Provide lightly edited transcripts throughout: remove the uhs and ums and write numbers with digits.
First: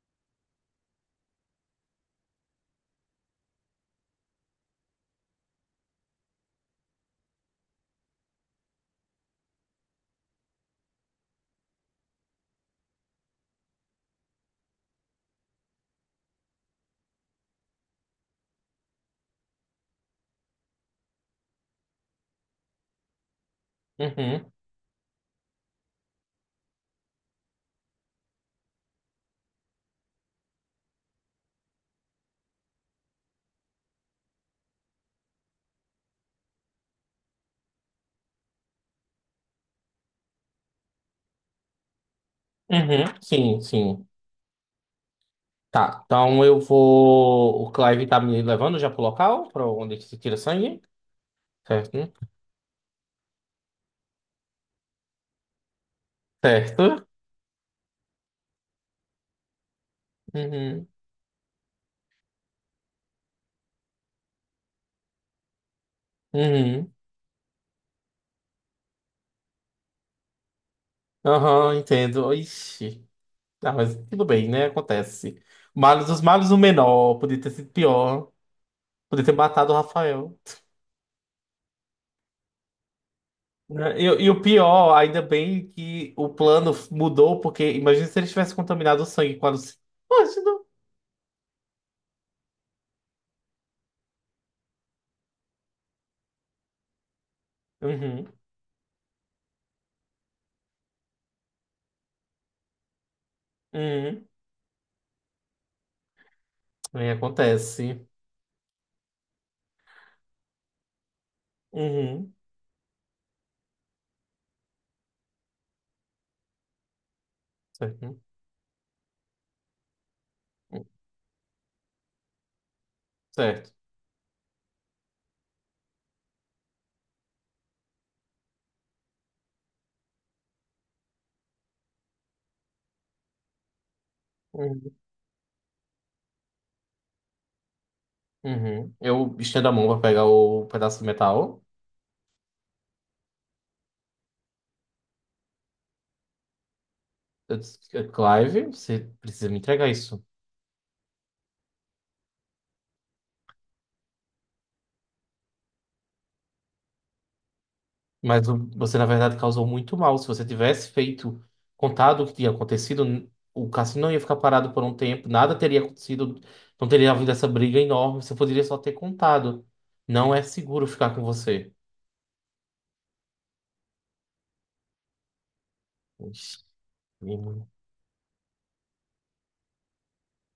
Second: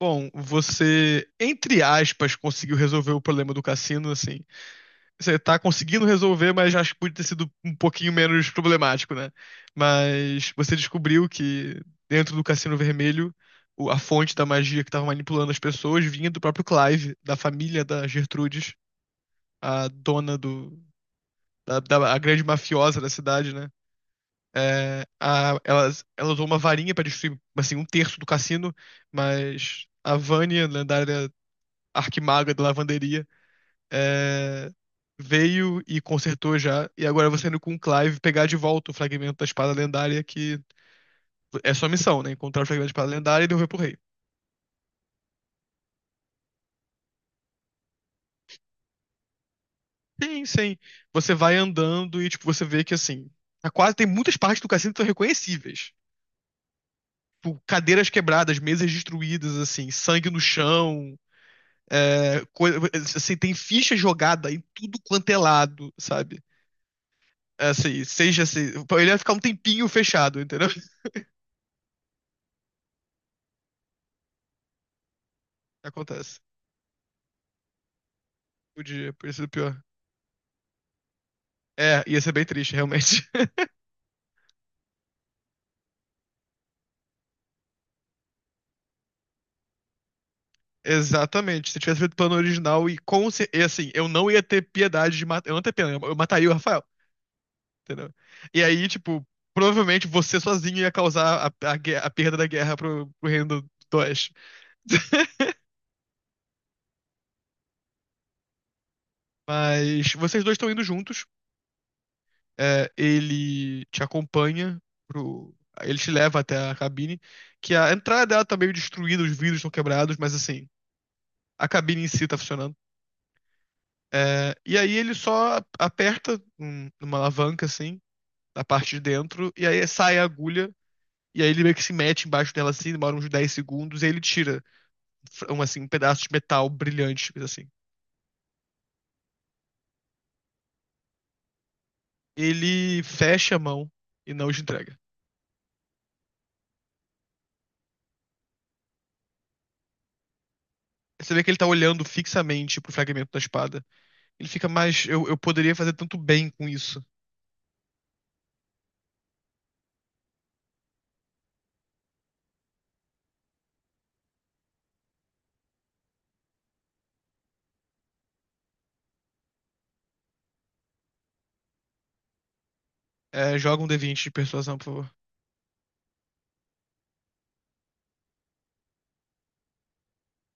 Bom, você, entre aspas, conseguiu resolver o problema do cassino, assim. Você tá conseguindo resolver, mas acho que podia ter sido um pouquinho menos problemático, né? Mas você descobriu que dentro do Cassino Vermelho, a fonte da magia que tava manipulando as pessoas vinha do próprio Clive, da família da Gertrudes, a dona da a grande mafiosa da cidade, né? Uhum, Ela, ela usou uma varinha pra destruir, assim, um terço do cassino, mas a Vânia, lendária arquimaga da lavanderia, é, veio e consertou já. E agora você indo com o Clive pegar de volta o fragmento da espada lendária, que é sua missão, né? Encontrar o fragmento da uhum, espada lendária e sim, devolver pro rei. sim. Tá, então eu vou. O Clive tá me levando já pro local, pra onde que se tira Sim, sim. sangue, Você vai certo? Né? andando e, tipo, você vê que, assim, tá quase tem muitas partes do cassino que são reconhecíveis. Certo. Tipo, cadeiras quebradas, mesas destruídas, assim, sangue no Uhum, chão. É, coisa, assim, tem ficha jogada em tudo quanto é lado, sabe? uhum. É, assim, seja assim, ele vai ficar um tempinho fechado, entendeu? Aham, entendo. Ixi. Ah, mas tudo bem, né? Acontece. Males dos Acontece. males, o menor. Podia ter sido pior. Podia, Podia podia ter ser pior. matado o Rafael. É, ia ser bem triste, realmente. Né? E o pior, ainda bem que o plano mudou, porque imagina se ele tivesse contaminado o sangue com a Luci-. Imagina. Exatamente. Se tivesse feito o plano original e e assim, eu não ia ter piedade de matar. Eu não ia ter pena, eu mataria o Rafael, entendeu? Uhum, E aí, tipo, provavelmente você sozinho ia causar a perda da guerra pro reino do uhum. Oeste. É, acontece. Mas vocês dois estão indo juntos. Uhum. É, ele te acompanha pro. Ele te leva até a cabine. Que a Certo. entrada dela tá meio destruída, os vidros estão quebrados, mas assim, a cabine em si tá funcionando. Certo. É, e aí ele só aperta numa alavanca, assim, na parte de dentro, e aí sai a agulha, e aí ele meio que se mete embaixo dela, assim, demora uns 10 segundos, e aí ele tira Uhum. um, assim, um pedaço de metal brilhante, coisa assim. Uhum. Eu estendo a mão para pegar o pedaço de metal. Ele fecha a mão e não te entrega. Eu disse, "É, Clive, você precisa me entregar isso." Você vê que ele tá olhando fixamente pro fragmento da espada. Ele fica mais. Eu poderia fazer tanto bem com isso. Mas você, na verdade, causou muito mal. Se você tivesse feito, contado o que tinha acontecido, o cassino não ia ficar parado por um tempo, nada teria acontecido, não teria havido essa briga enorme. Você poderia só ter contado. Não é seguro ficar com você. É, joga um D20 de persuasão, por favor. Ixi,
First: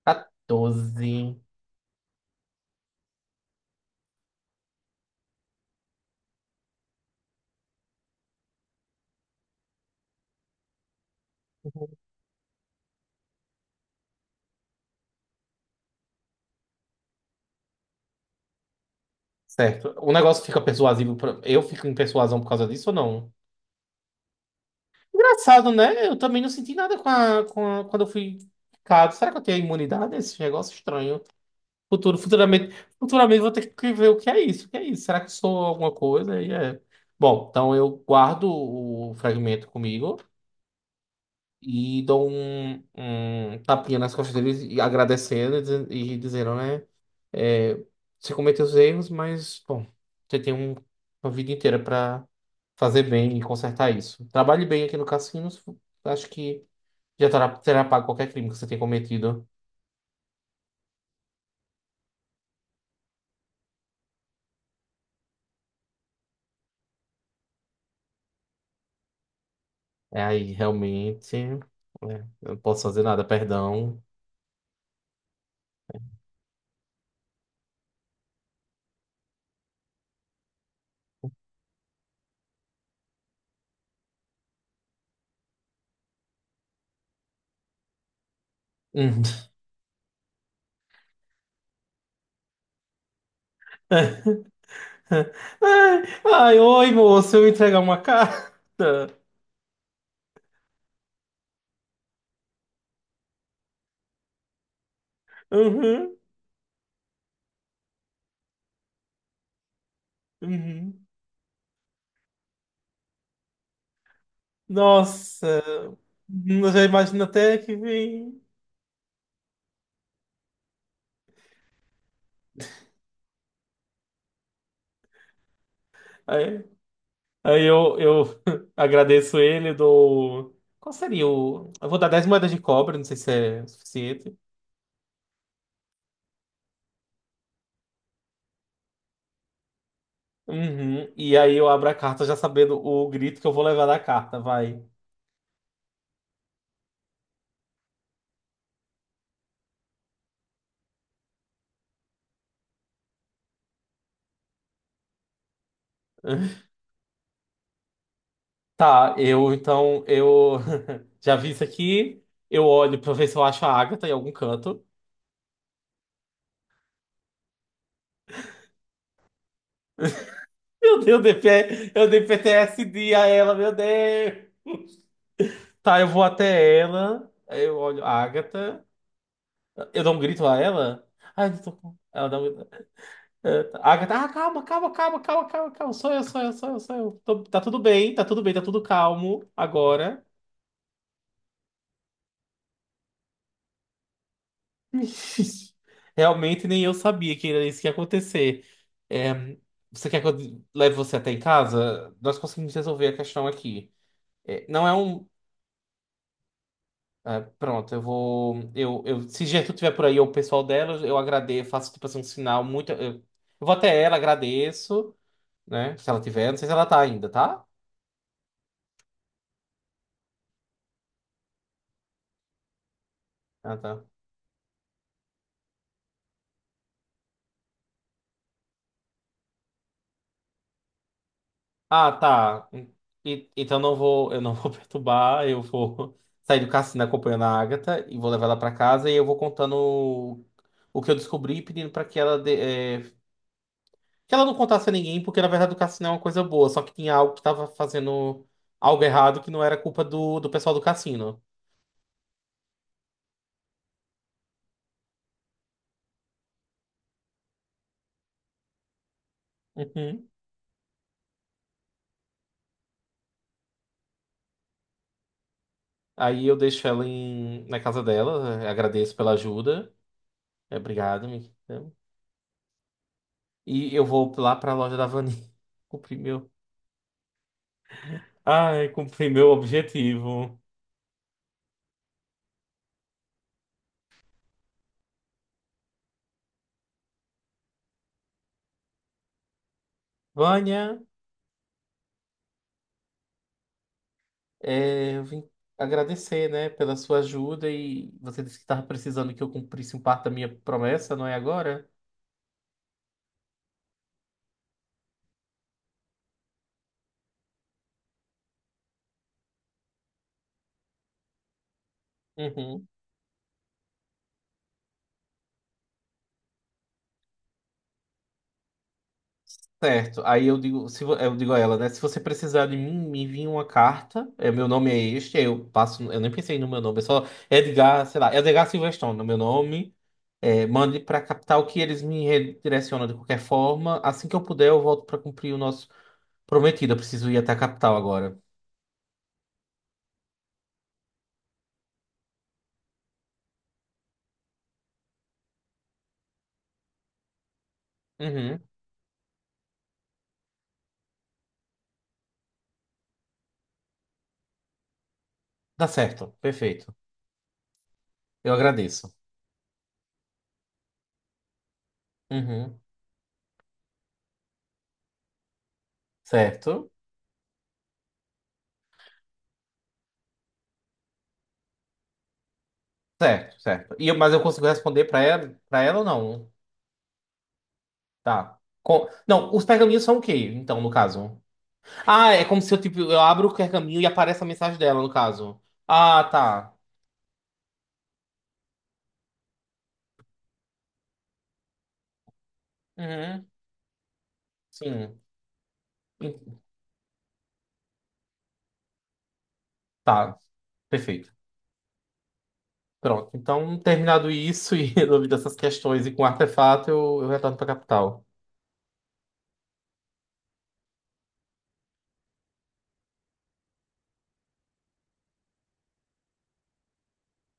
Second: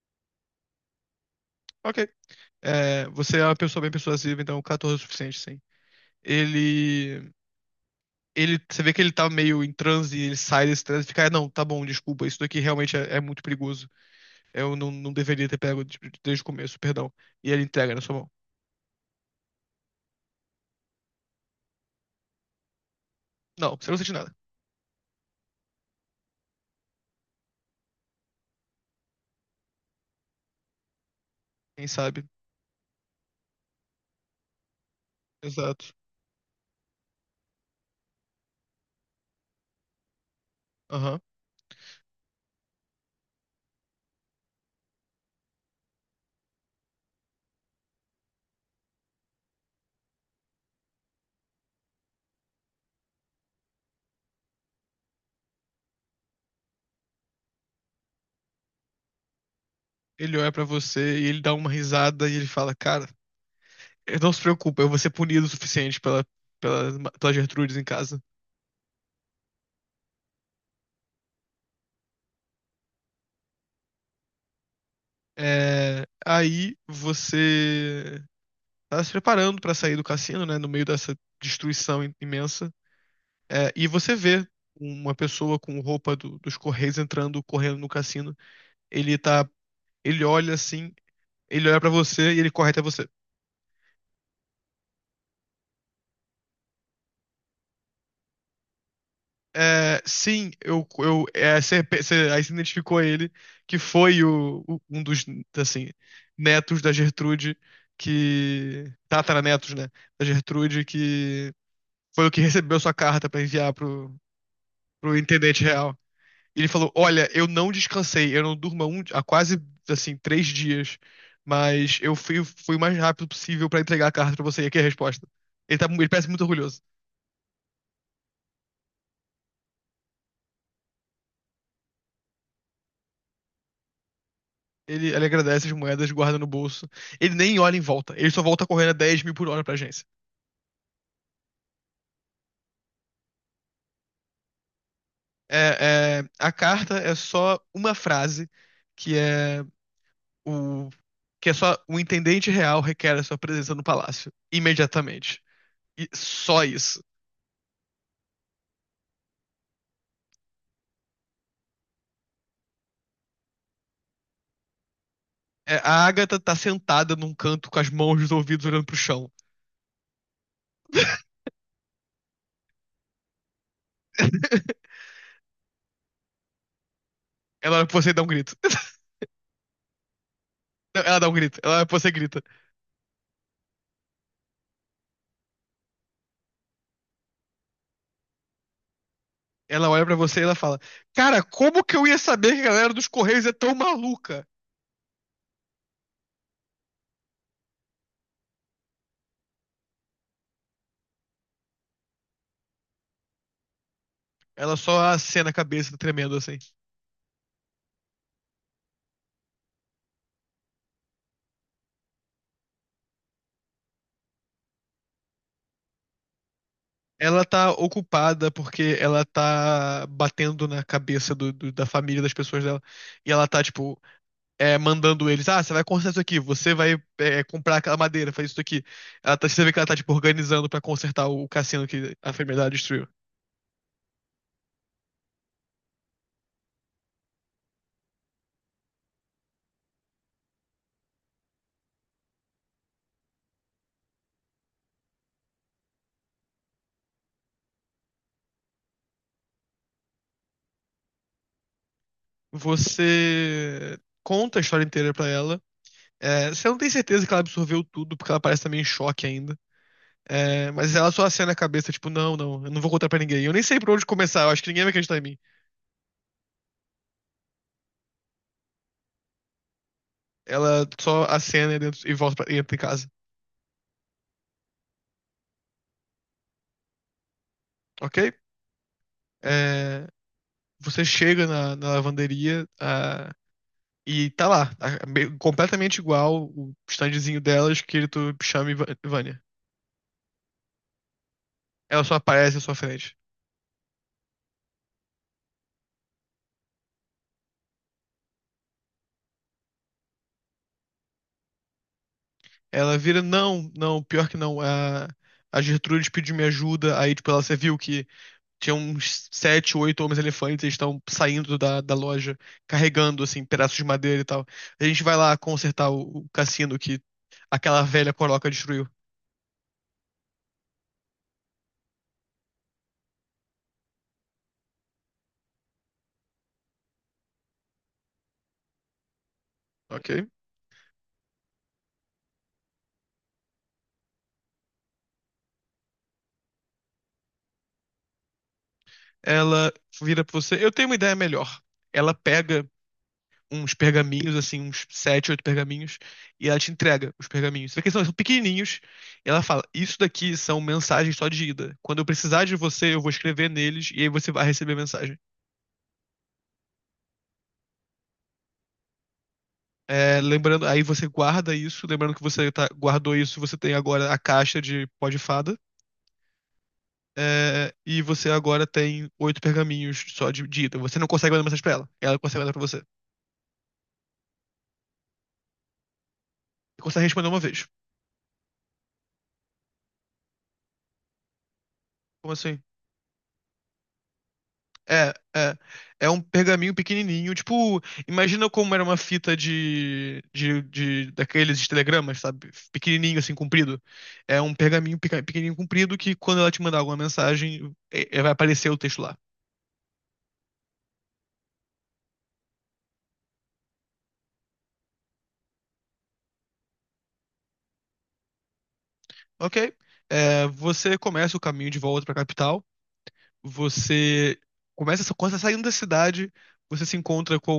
14. Ok. É, você é uma pessoa bem persuasiva, então 14 é o suficiente, sim. Ele. Ele, você vê que ele tá meio em transe, ele sai desse transe e fica, "Ah, não, tá bom, desculpa, isso daqui realmente é muito perigoso. Eu não deveria ter pego desde o começo, perdão. E ele entrega na sua mão. Certo. O negócio fica persuasivo. Eu fico em persuasão por causa disso ou não? Não, você não sente nada. Engraçado, né? Eu também não senti nada quando eu fui picado. Será que eu tenho imunidade a esse negócio estranho? Quem Futuro, sabe? futuramente, futuramente vou ter que ver o que é isso, o que é isso. Será que eu sou alguma Exato. coisa? E é. Bom, então eu guardo o fragmento comigo Aham. e dou um tapinha nas costas deles e agradecendo e dizendo, né? é, Você cometeu os erros, mas, bom, você tem uma vida inteira para fazer bem e consertar isso. Trabalhe bem aqui no cassino, acho que. Já terá pago qualquer crime que você tenha cometido. Ele olha pra você e ele dá uma risada e ele fala, cara, não se preocupa, eu vou ser punido o suficiente pela Gertrudes em casa. É aí, realmente. Eu não posso fazer nada, perdão. É, aí você tá se preparando pra sair do cassino, né, no meio dessa destruição imensa. É, e você vê uma pessoa com roupa dos Correios entrando, correndo no cassino. Ele Hum. tá, ele olha assim, ele olha pra você e ele corre até você. Ai, ai, oi, moço, eu entregar uma carta. É, sim, você, aí você identificou ele, que foi um dos, assim, Uhum, netos da Gertrude, que, tataranetos, né, da Gertrude, uhum. que foi o que recebeu sua carta pra enviar pro, pro Nossa, intendente real. Ele eu já falou: imagino Olha, eu até não que descansei, eu vem. não durmo há, há quase assim 3 dias, mas fui o mais rápido possível pra entregar a carta pra você. E aqui é a resposta. Ele, tá, ele parece muito Aí, orgulhoso. aí eu agradeço ele, dou. Qual seria o. Eu vou dar 10 moedas de cobre, não sei se é suficiente. Ele agradece as moedas, guarda no bolso. Ele nem olha em volta, ele só volta correndo a 10 mil por hora pra agência. Uhum. E aí eu abro a carta já sabendo o grito que eu vou levar da carta, vai. A carta é só uma frase que é o que é só o intendente real requer a sua presença no palácio imediatamente. E só isso. Tá, eu já vi isso aqui. Eu olho pra ver se eu acho a Agatha em algum canto. É, a Agatha tá sentada num canto com as mãos nos ouvidos olhando pro chão. Meu Deus, eu dei PTSD a ela, meu Deus. Tá, eu vou até ela. Aí Ela eu olha pra olho você a e dá um grito. Agatha. Eu dou um grito a ela. Ela dá um Ai, não grito. tô Ela olha com. pra você e Ela dá grita. um grito. É, tá. Agatha, ah, calma, calma, calma, calma, calma, calma. Sou eu, sou eu, sou eu, sou eu. Tá tudo bem, tá tudo bem, tá tudo calmo Ela olha pra agora. você e ela fala: Cara, como que eu ia saber que a galera dos Correios é tão maluca? Realmente nem eu sabia que era isso que ia acontecer. É, você quer que eu leve você até em casa? Nós conseguimos resolver a questão aqui. É, Ela não é só um. acena a cabeça, tremendo assim. Pronto, eu vou. Eu, se Gertrude estiver por aí ou o pessoal dela, eu agradeço, faço tipo assim um sinal muito. Eu vou até ela, agradeço, né? Se ela tiver, não sei se ela tá ainda, Ela tá? tá ocupada porque ela tá batendo na cabeça da família das pessoas dela. E ela tá, Ah, tipo, tá. é, mandando eles, ah, você vai consertar isso aqui, você vai comprar aquela madeira, fazer isso aqui. Ela tá, você vê que ela tá, tipo, organizando pra consertar o cassino Ah, que a tá. enfermidade destruiu. Então não vou, eu não vou perturbar, eu vou sair do cassino acompanhando a Agatha e vou levar ela pra casa e eu vou contando o que eu descobri, pedindo pra que ela que ela não contasse a ninguém, porque na verdade o cassino é uma coisa boa, só que tinha algo que tava fazendo algo errado que não era culpa do pessoal do cassino. Você conta a história inteira pra ela. É, você não tem certeza que ela absorveu tudo, porque ela parece também em choque ainda. Uhum. É, mas ela só acena a cabeça, tipo, não, não, eu não vou contar pra ninguém. Eu nem sei por onde começar, eu acho que ninguém vai acreditar em mim. Aí eu deixo ela na casa dela, agradeço pela ajuda. Ela só Obrigado, minha acena e, querida. E volta pra, e entra em casa, E eu vou lá pra loja da Vani. cumprir meu ok? Ai, cumpri meu É, objetivo. você chega na, na lavanderia, e tá lá, tá completamente igual o standzinho dela, escrito Chame Vânia. Vânia, Ela só aparece à sua frente. Eu vim agradecer, né, pela sua ajuda e você disse que estava precisando que eu cumprisse um parte da minha promessa, não é agora? Ela vira, não, não, pior que não. A Gertrude pediu minha ajuda. Aí, tipo, ela, você viu que tinha uns sete, oito homens-elefantes, eles estão saindo da loja, Uhum. carregando, assim, pedaços de madeira e tal. A gente vai lá consertar o cassino que aquela velha coroca destruiu. Certo. Aí eu digo a ela, né, se você precisar de mim, me envie uma carta. Meu nome é este, aí eu passo, eu nem pensei no meu nome, é só Edgar, sei lá, Edgar Silverstone, no meu nome. Ok? Mande para a capital que eles me redirecionam de qualquer forma. Assim que eu puder, eu volto para cumprir o nosso prometido. Eu preciso ir até a capital agora. Ela vira pra você, eu tenho uma ideia melhor. Ela pega uns pergaminhos, assim, uns sete, oito pergaminhos, e ela te entrega os pergaminhos. Só que são Uhum. pequenininhos, e ela fala: Isso daqui são mensagens só de ida. Quando eu precisar de você, eu vou escrever neles, e aí você vai receber a mensagem. Dá certo, perfeito. Eu agradeço. É, lembrando, aí você guarda isso, lembrando que você Uhum. guardou isso, você tem agora a caixa de pó de fada. Certo, É, e você agora tem 8 pergaminhos só de ida. Você não consegue mandar mensagem pra ela. Ela consegue mandar pra você. Você certo, certo. E mas eu consigo responder pra ela, para ela ou não? consegue responder uma vez. Tá. Não, os pergaminhos são o quê, então, no caso? Ah, Como é como assim? se eu, tipo, eu abro o pergaminho e aparece a mensagem dela, no É, é. caso. É um Ah, tá. pergaminho pequenininho. Tipo, imagina como era uma fita daqueles de telegramas, sabe? Pequenininho, assim, Uhum. comprido. É um pergaminho Sim. Pequenininho, comprido, que quando ela En- te mandar alguma mensagem, vai aparecer o texto lá. Tá, perfeito. Pronto. Então, terminado isso e resolvido essas questões e com o artefato, eu retorno pra capital. Ok? É, você começa o caminho de volta pra capital. Você começa, quando você tá saindo da cidade, você se encontra com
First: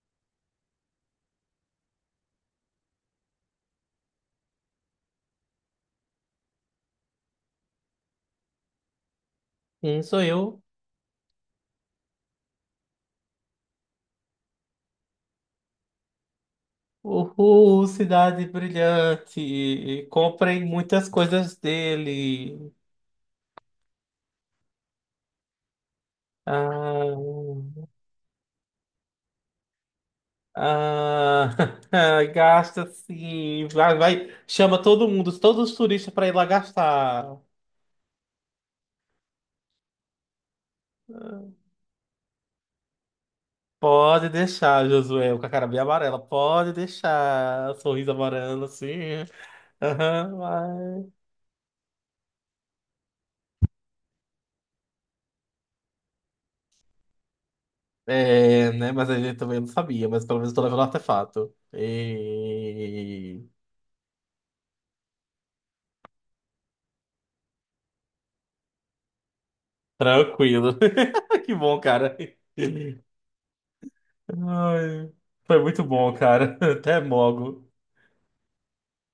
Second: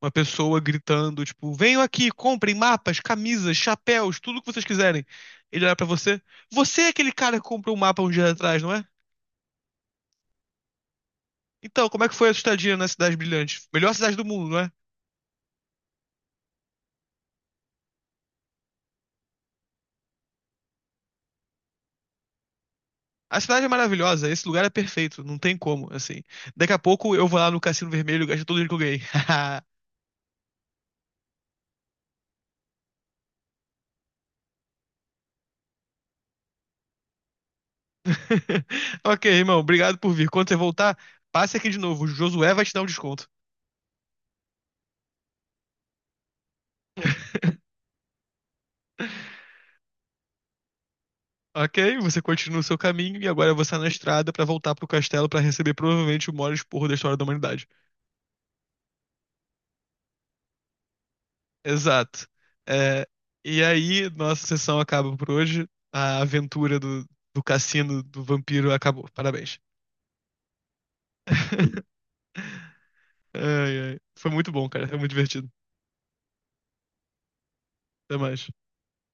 uma pessoa gritando, tipo, venham aqui, comprem mapas, camisas, chapéus, tudo o que vocês quiserem. Ele olha pra você. Você é aquele cara que comprou um mapa um dia atrás, não é? Sim, sou eu. Então, como é que foi a sua estadia na Cidade Brilhante? Melhor cidade do mundo, não é? Uhul, cidade brilhante. Comprem muitas coisas dele. A cidade é maravilhosa, esse lugar é perfeito, não tem como, assim. Daqui a pouco eu vou lá no Ah, Cassino Vermelho e gasto todo o dinheiro que eu ganhei. ah, gasta sim. Vai, vai. Chama todo mundo, todos os turistas para ir lá gastar. Ok, irmão, obrigado por vir. Quando você voltar, passe aqui de novo. O Josué vai te dar um desconto. Pode deixar, Josué, com a cara bem amarela. Pode deixar. Sorriso amarelo, assim. Aham, vai. Ok, você continua o seu caminho e agora você é na estrada pra voltar pro castelo pra receber provavelmente o maior esporro da história da humanidade. É, né? Mas a gente também não sabia, mas pelo menos eu tô levando artefato. Exato. É, E... e aí, nossa sessão acaba por hoje. A aventura do, do cassino do vampiro acabou. Parabéns. Tranquilo. Que bom, cara. Ai, ai. Foi muito bom, cara. Foi muito Ai, divertido. foi muito bom, cara. Até mogo. Até mais.